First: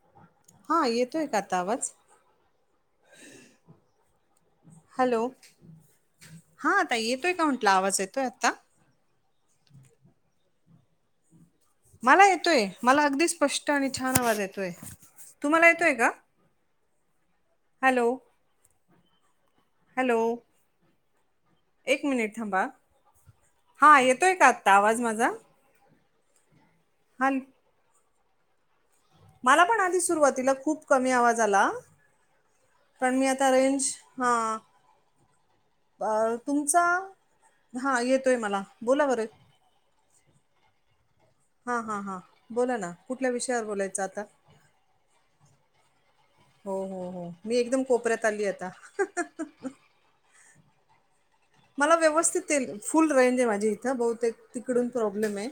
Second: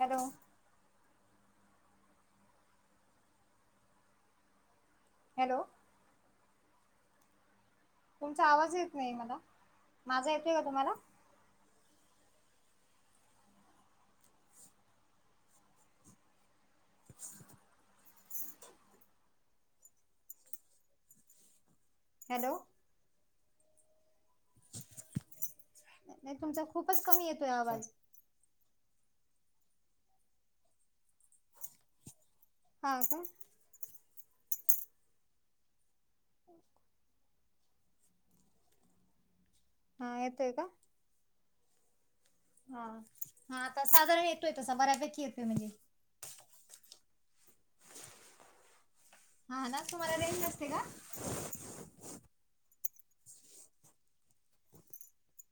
Hello हा येतोय का आता आवाज हॅलो हा ताई येतोय का म्हटलं आवाज येतोय. तुमचा आता आवाज येत नाही मला माझा येतोय का तुम्हाला? मला येतोय मला अगदी स्पष्ट आणि छान आवाज येतोय तुम्हाला येतोय का? [inaudible] हॅलो हॅलो एक मिनिट हॅलो थांबा हा येतोय का आत्ता आवाज माझा नाही तुमचा खूपच कमी हा येतोय आवाज मला पण आधी सुरुवातीला खूप कमी आवाज आला. हा पण का मी आता रेंज हा अ तुमचा हा येतोय मला बोला बरं हा येतोय का? हा हा हा बोला हा ना कुठल्या हा विषयावर बोलायचं आता साधारण येतोय तसा बऱ्यापैकी येतोय म्हणजे हो हो हो मी एकदम कोपऱ्यात आली आता हा ना तुम्हाला रेंज नसते का? मला व्यवस्थित येईल फुल रेंज आहे माझी इथं बहुतेक तिकडून प्रॉब्लेम आहे.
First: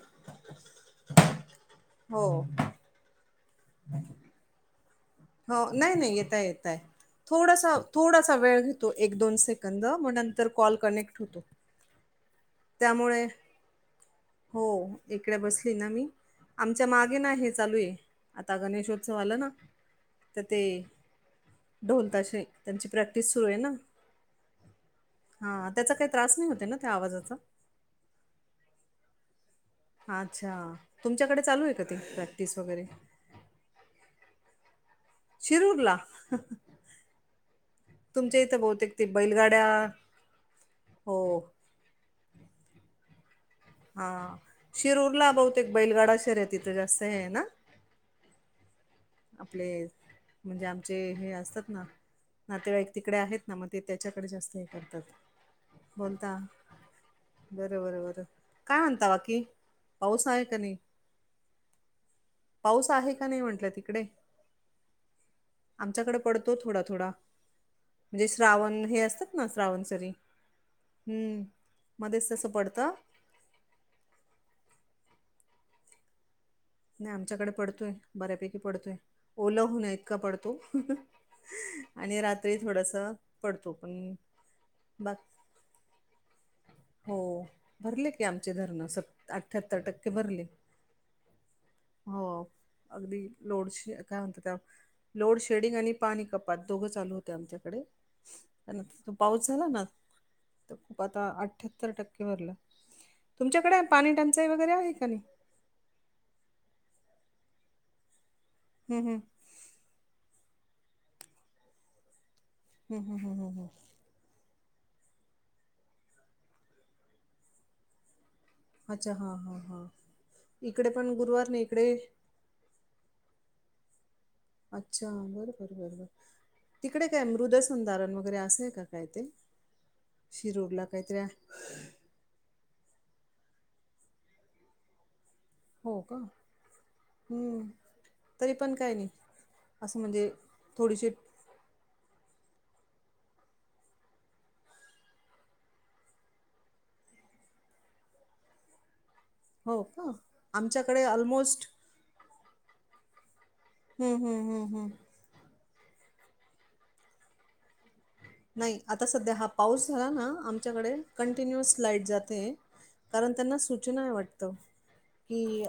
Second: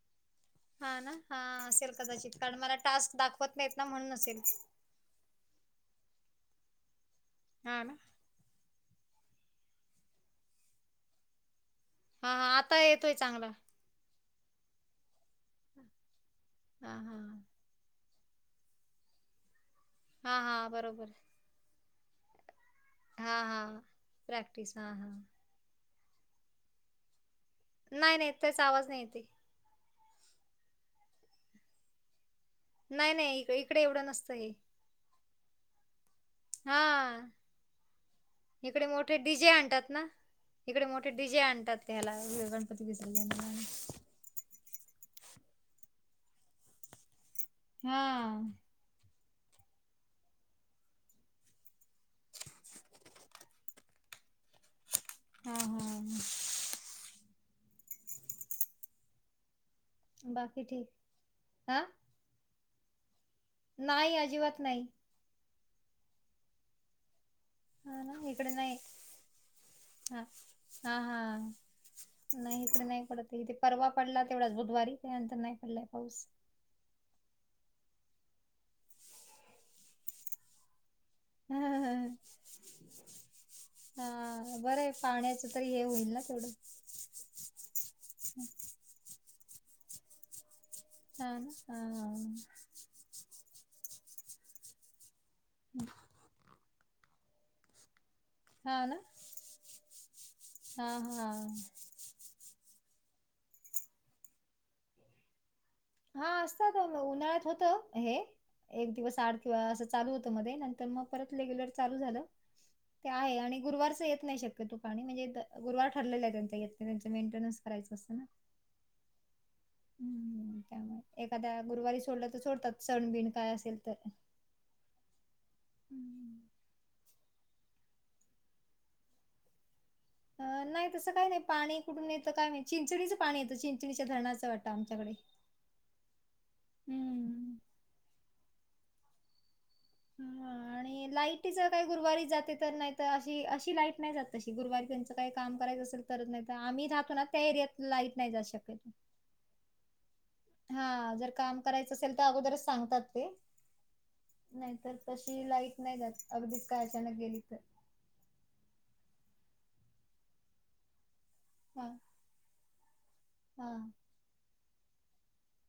हा ना हा असेल हो कदाचित कारण मला टास्क दाखवत नाहीत ना म्हणून नसेल. हो नाही नाही येताय येताय थोडासा हा ना थोडासा वेळ घेतो एक दोन सेकंद मग नंतर कॉल कनेक्ट होतो. हा हा आता येतोय त्यामुळे चांगला हो इकडे बसली ना मी आमच्या हा हा मागे ना हे चालू ये आता गणेशोत्सव आल ना हा तर हा ते बरोबर ढोल ताशे त्यांची प्रॅक्टिस हा सुरू ये हा ना प्रॅक्टिस हा हा हा त्याचा काही त्रास नाही होतये ना त्या आवाजाचा नाही नाही त्याचं आवाज नाही येतये. अच्छा तुमच्याकडे चालू ये का ते वगैरे नाही नाही इकडे एवढं नसतं हे शिरूरला हा तुमच्या इथं इकडे बहुतेक ते मोठे डीजे बैलगाड्या आणतात ना इकडे मोठे हो डीजे आणतात. त्याला गणपती विसर्जनला हा शिरूरला बहुतेक बैलगाडा शहर ये तिथे जास्त हे ये ना हा आपले म्हणजे आमचे हे असतात ना नातेवाईक तिकडे आहेत ना मग ते त्याच्याकडे जास्त हे करतात हा हा बोलता बर बर बर काय म्हणता बाकी पाऊस आहे का बाकी नाही? ठीक हा पाऊस आहे का नाही म्हटलं. नाही अजिबात नाही. आमच्याकडं पडतो थोडा थोडा. हा म्हणजे ना इकडे नाही श्रावण हे असतात ना श्रावण सरी हा हा हा हम्म. मध्येच तसं नाही इकडे पडतं. नाही पडत इथे परवा पडला तेवढाच बुधवारी त्यानंतर नंतर नाही पडलाय पाऊस. नाही आमच्याकडे पडतोय बऱ्यापैकी पडतोय ओला होण्या इतका पडतो. हा आणि रात्री थोडस पडतो पण बाकी आता हे होईल ना तेवढं. हो भरले की आमचे धरण स अठ्याहत्तर टक्के भरले. हा ना हा हा हो हा. अगदी लोड शे काय म्हणतात त्या लोडशेडिंग आणि पाणी कपात दोघ चालू होते आमच्याकडे पण हा ना आता तो पाऊस झाला ना तर हा खूप आता हा आत सतर टक्के भरलं तुमच्याकडे पाणी टंचाई वगैरे आहे का नाही? हा असतात उन्हाळ्यात होत हे एक हम्म दिवस हम्म आड किंवा असं चालू होतं मध्ये नंतर मग परत रेग्युलर चालू झालं. हम्म ते हम्म आहे हम्म हम्म आणि हम्म गुरुवारच येत नाही शक तो पाणी म्हणजे गुरुवार ठरलेला आहे त्यांचा त्यांच मेंटेनन्स करायं असतं ना. अच्छा हा हां हां हम्म, इकडे पण त्यामुळे गुरुवार एखाद्या नाही इकडे गुरुवारी सोडलं सोडतात सण बिण काय असेल तर. अच्छा बरोबर बरोबर. हम्म. तिकडे काय मृदेसंधारण वगैरे असेय काय ते? शिरूरला नाही तसं काहीतरी काय नाही पाणी आहे कुठून येत काय माहि चिंचणीचं पाणी येतं चिंचणीच्या धरणाचं वाटतं आमच्याकडे. हो का हम्म हम् तरी पण काय नाही. असं म्हणजे थोडीशी तीज काही गुरुवारी जाते तर नाही तर अशी अशी लाईट नाही जात तशी गुरुवारी त्यांचं काही काम करायचं असेल करत नाही तर आम्ही राहातो ना त्या एरियात लाईट नाही जात शक्यातो. हो का? आमच्याकडे ऑलमोस्ट नसेल तर अगोदरच सगतात ते, हम्म हम्म हम्म हम्म नाहीतर त ती लाईत नाही जात अगदीच काय अचानक गेली तर. नाही, आता सध्या हा पाऊस झाला ना आमच्याकडे कंटिन्युअस हां लाईट जाते. कारण त्यांना हां सूचनाय वाटत. कि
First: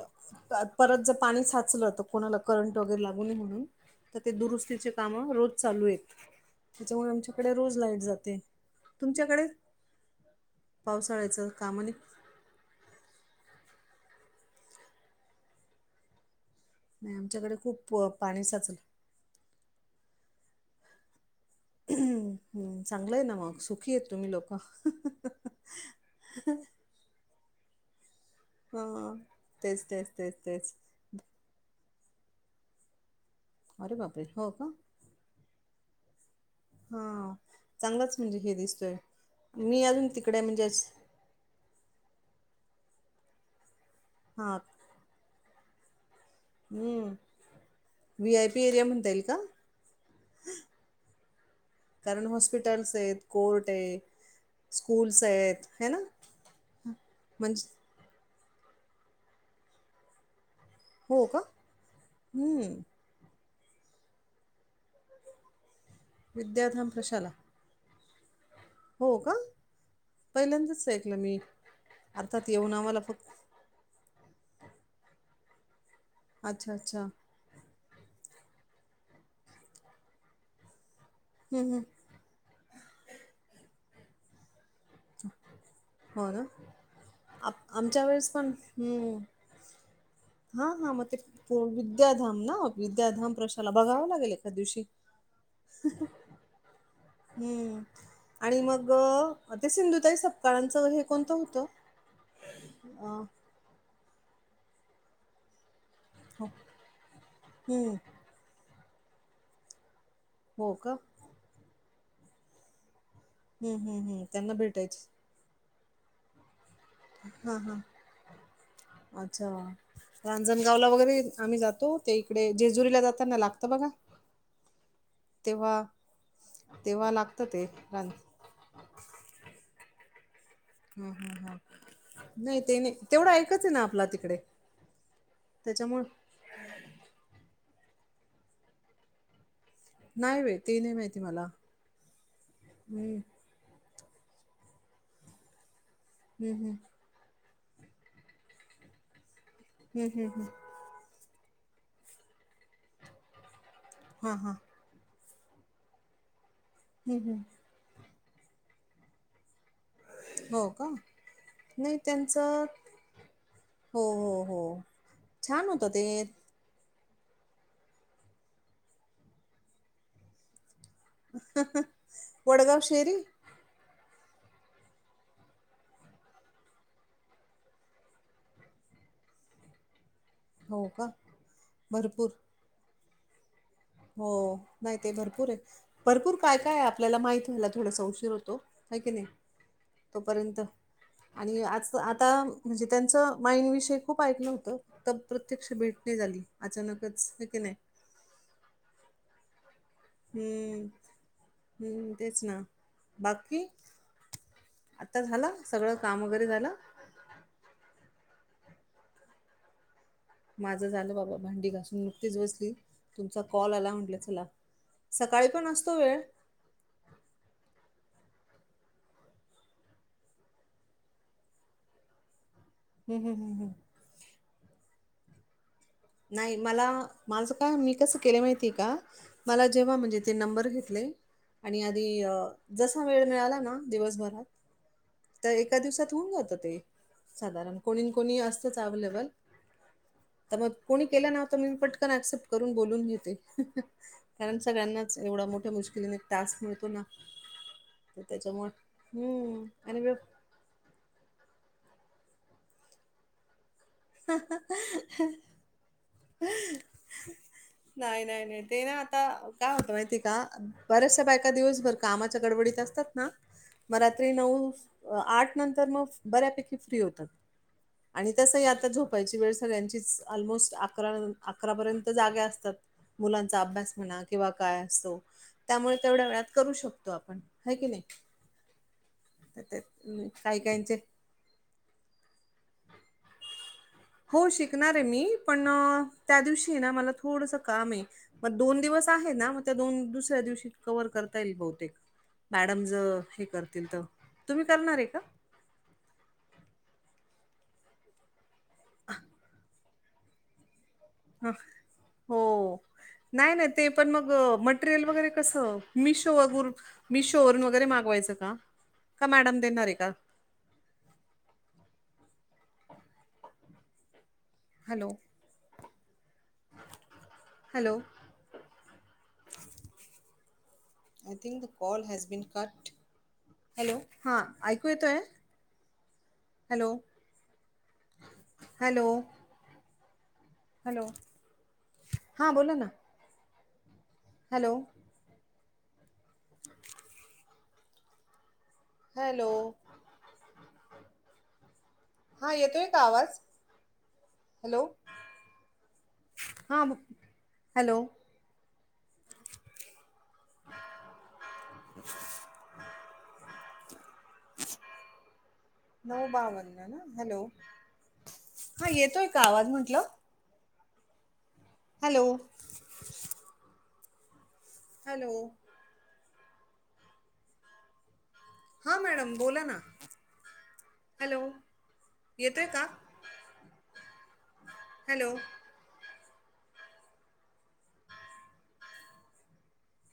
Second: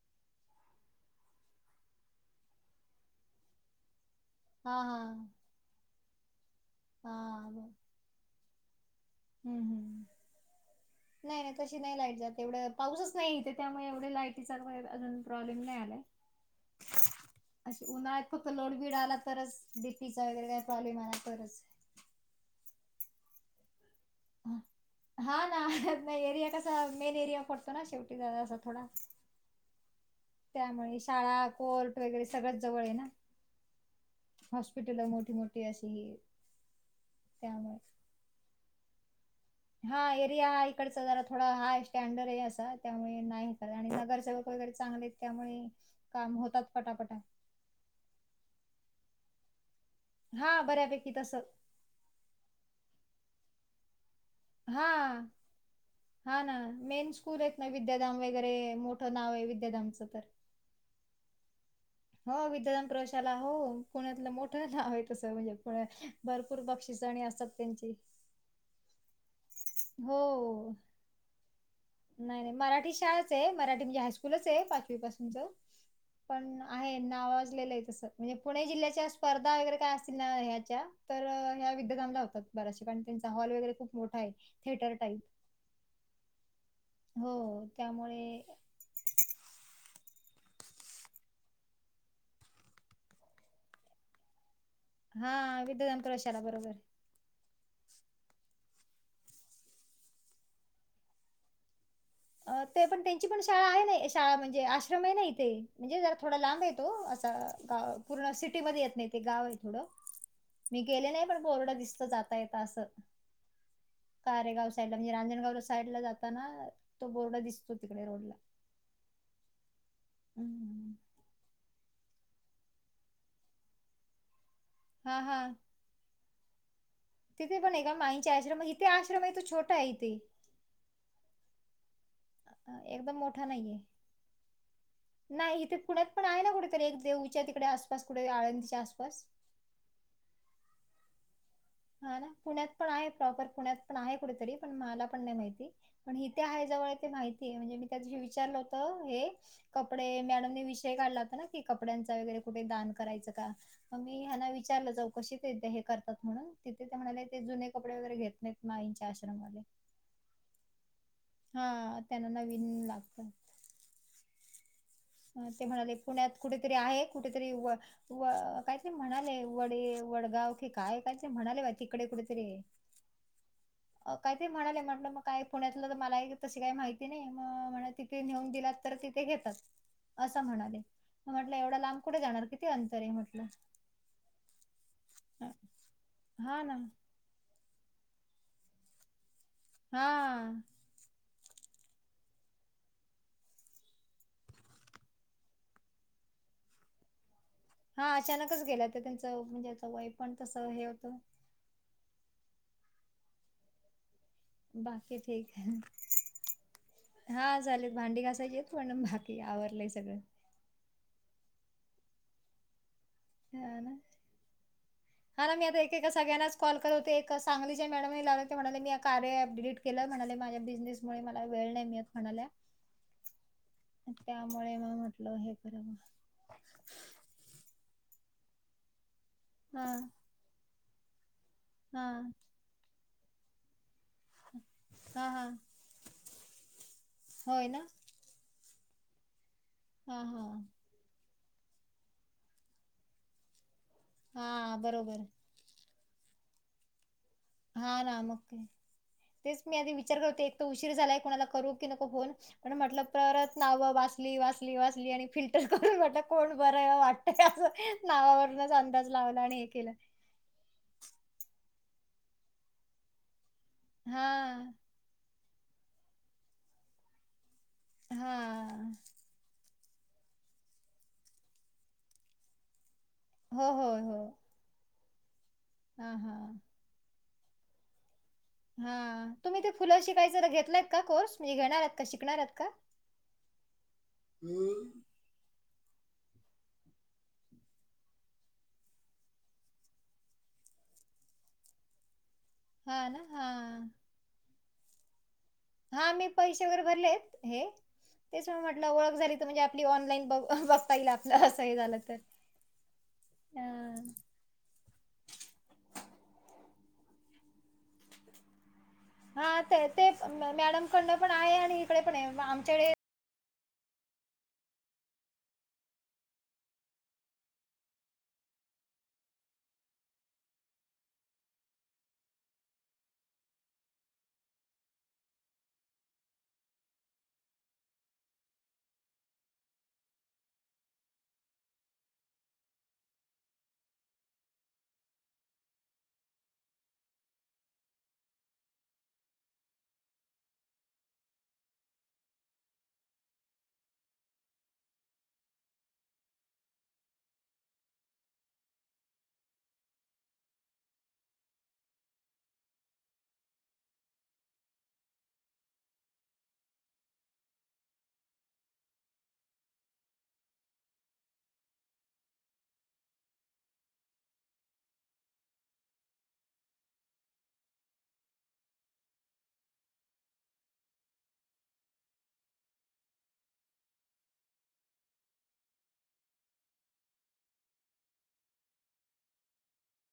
परत जर पाणी साचलं तर कोणाला करंट वगैरे लागू नये म्हणून. तर ते हां दुरुस्तीचे काम हां रोज चालू आहेत त्याच्यामुळे आमच्याकडे हां बर रोज लाईट जाते. तुमच्याकडे हम्म हम् नाही पावसाळ्याचं नाही तशी काम आणि नाही लाईट जात एवढं पाऊसच नाही इथे त्यामुळे एवढे लायटीचा अजून प्रॉब्लेम नाही आलाय. नाही आमच्याकडे अशी खूप अ, उन्हाळ्यात पाणी फक्त साचलं. लोडबीड आला तरच डीपीचा वगैरे काय प्रॉबलेम आला तरच हम चांगलंय ना मग सुख के तुम्ह हा ना, नाही एरिया कसा मेन एरिया पडतो ना शेवटी अस हा तेच तेच तेच तेच. त्यामुळे शाळा, कोर्ट वगैरे सगळ जवळ आहे ना अरे बापरे हो का? हॉस्पिटल मोठी मोठी. ते अशी त्यामुळे हाचांगलाच म्हणजे हे दिसतोय मी हा, अजून तिकडे एरिया म्हणजे इकडचा जरा थोडा हाय स्टँडर्ड हे असा त्यामुळे नाही हे करत आणि नगरसेवक हा वगैरे चांगलेत त्यामुळे काम होत हम्म, व्ही. आय. पी. एरिया म्हणता येईल का? हा बऱ्यापैकी तस कारण हॉस्पिटल्स आहेत, कोर्ट हे हा, हा ना मेन स्कूल आहेत ना म्हणजे विद्या धाम वगैरे मोठं नाव आहे विद्याधामचं तर हो का हो हम्म विद्याधाम प्रशाला, हो पुण्यातल मोठं नाव आहे तस म्हणजे पुण्यात. भरपूर विद्याधाम बक्षीस आणि प्रशाला असतात त्यांची हो का? हो, पहिल्यांदाच ऐकलं मी नाही अर्थात नाही येऊन मराठी आम्हाला फक्त शाळाच आहे, मराठीत म्हणजे हायस्कु स्कुलच आहे पाचवी पासूनच, पण अच्छा आहे अच्छा नावाजलेलं आहे तस म्हणजे पुणे जिल्ह्याच्या स्पर्धा वगैरे काय असतील ना ह्याच्या तर ह्या हम्म हम्म विद्याधामला होतात. बऱ्याशे पण त्यांचा हॉल वगैरे खूप मोठा आहे थेटर हो ना, हो. आप आमच्या त्यामुळे वेळेस पण हम्म हा हा म ते हो विद्याधाम ना, विद्याधाम प्रशाला बघाव लागेल एखाद दिवशी. हा विद्याधाम प्रशाला बरोबर. हम्म, आणि मग ते सिंधुताई सपकाळांच हे कोणतं होतं? अ ते पण अ त्यांची पण शाळा आहे ना शाळा म्हणजे आश्रम आहे नाही इथे म्हणजे जरा थोडा हो लांब ये तो असा गा हम्म पूर्ण सिटीमध्ये येत नाही ते गाव आहे थोड. हो मी का गेले नाही पण बोर्ड दिसतो जाता येत अस. हम्म हम्म हम्म त्यांना कारेगाव साईडला भेटायचे म्हणजे रांजणगाव रस् साईडला जाताना, तो बोर्ड हा दिसतो हा तिकडे रोडला. अच्छा. रांजणगावला हम्म. वगैरे आम्ही जातो. ते इकडे जेजुरीला जाताना लागत बघा, हा हा तेव्हा तेव्हा लाग तिथे पण आहे का माईंनचे आश्रम, मग इथे आश्रम आहे तो छोटा आहे इथे. हं हं हा. नाही ते अं, नाही, एकदम तेवढं मोठा एकच आहे नाहीये ना आपला तिकडे, त्याच्यामुळ राहायला कुठे तू [inaudible] तर एक देहूच्या तिकडे आसपास कुठे आळंदीच्या आसपास नाही व्हय ते नाही माहिती मला. हा ना, पुण्यात पण आहे हम्म प्रॉपर पुण्यात पण आहे कुठेतरी पण मला पण नाही माहिती. पण इथे हं, आहे हं. जवळ ते माहिती आहे म्हणजे मी त्या दिवशी विचारलं होत हे. हं, कपडे हं, हं. मॅडमने विषय काढला होता ना की कपड्यांचा वगैरे कुठे दान करायच का? म मी हां, ह्यांना हां. विचारलं चौकशी ते हे करतात म्हणून तिथे ते हं, म्हणाले ते हं. जुने कपडे वगैरे घेत नाहीत माईंच्या आश्रम मध्ये. हो का. हा नाही त्यांना नवीन त्यांचं लागत. हो हो हो. ते छान होतं म्हणाले पुण्यात कुठेतरी आहे कुठेतरी व व काहीतरी म्हणाले वडे वडगाव की काय काय ते म्हणाले बाई तिकडे कुठेतरी वडगाव शेरी? काही तरी म्हणाले. म्हटलं मग काय पुण्यातलं त मलाये तशी काही माहिती नाही म म्हणत ते नेऊन दिलात तर तिथे घेतात. असा म्हणाले. हो का? म्हटलं एवढा लांब कुठे भरपूर. जाणार किती अंतर आहे म्हटलं. हो नाही ते भरपूर आहे. भरपूर काय हा ना काय आपल्याला माहिती व्हायला थोडासा उशीर होतो. हाय की नाही हा तोपर्यत आणि आज आता म्हणजे त्यांचं माईन विषय खूप ऐकलं होतं. त प्रत्यक्ष भेट नाही झाली. अचानकच हे की नाही हा अचानकच गेल्या होत्या. त्यांच म्हणजे आता वय पण तसं हम्म हे होतं हम्म, तेच ना बाकी? बाकी आता ठीक झालं सगळं काम वगैरे झालं [inaudible] हा झालेत. भांडी घासायचेत पण बाकी आवरलंय सगळं. माझं झालं बाबा भांडी घासून नुकतीच बसली. तुमचा कॉल हा आला ना म्हटलं चला हा सकाळी ना मी पण आता असतो एकेका वेळ सगळ्यांनाच कॉल केलो ते एका सांगलीच्या मॅडमने लावले ते म्हणाले मी या कार्य ॲप डिलीट केलं म्हणाले माझ्या बिझनेस मुळे मला वेळ नाही मिळत म्हणाल्या. हम्म हम्म हम्म हम्म, त्यामुळे मग म्हटलं हे करावं. नाही मला माझं काय मी कसं केलं माहिती आहे का? मला हा जेव्हा म्हणजे ते नंबर घेतले. आणि हा आधी जसा वेळ मिळाला ना, दिवसभर हा हा त्या एका दिवसात होऊन जातं ते. होय साधारण ना कोणी कोणी असतंच अवेलेबल हा हा तर मग कोणी केलं ना, त मी पटकन ऍक्सेप्ट करून बोलून घेते. कारण हा सगळ्यांनाच बरोबर एवढा मोठ्या मुश्किलीने एक टास्क मिळतो ना, हा ना, तर मग त्याच्यामुळे तेच हम्म मी आधी आणि ब विचार करते. उशीर झालाय कोणाला करू की नको फोन. म्हटलं परत नावं वाचली वाचली वाचली आणि फिल्ट तर करून म्हटलं कोण बरं वाटतंय असं नावावरूनच अंदाज लावला आणि हे केलं. ती का बऱ्याचशा बायका दिवसभर कामाच्या गडबडीत असतात ना, मग हा रात्री नऊ आठ नंतर मग बऱ्यापैकी फ्री होतात. आणि हा तसही आता झोपायची ची वेळ सगळ्यांचीच ऑलमोस्ट अकरा न अकरापर्यत जाग्या असतात. मुलांचा हो हो अभ्यास हो म्हणा किंवा काय असतो. त्यामुळे हा तेवढ्या हा वेळात करू शकतो आपण हाय की नाही. हा तुम्ही ते फुलं शिकायचा त काही घेतला आहेत काहींचे का कोर्स मी घेणार का शिकणार आहेत का? हो शिकणार आहे मी. पण त्या दिवशी ना मला थोडसं काम आहे. मग दोन दिवस आहे ना, मग त्या दोन दुसऱ्या दिवशी कव्हर करता येईल बहुतेक मॅडम ज हा ना हे हा करतील त, तुम्ही करणार आहे का? हा मी पैसे वगैरे भरलेत हे तेच मी म्हटलं ओळख झाली त म्हणजे आणि ऑनलाईन बघू बघता येईल आपलं हां असं हे झालं तर हो नाही ह नाही ते पण मग मटेरियल वगैरे कसं मिशो वगून मिशो वरून वगैरे मागवायचं का? का हा मॅडम ते देणार आहे ते का मॅडम कडनं पण आहे आणि इकडे पण आहे आमच्याकडे hello, hello, I think the call has been cut. Hello हां ऐकू येतोय. हॅलो हॅलो, हॅलो, हा बोला ना, हॅलो हॅलो हा येतोय का आवाज, हॅलो हां ब हॅलो नऊ बावन ना, हॅलो हा येतोय का आवाज म्हंटलं. हॅलो हॅलो हा मॅडम बोला ना, हॅलो येतो आहे का? हॅलो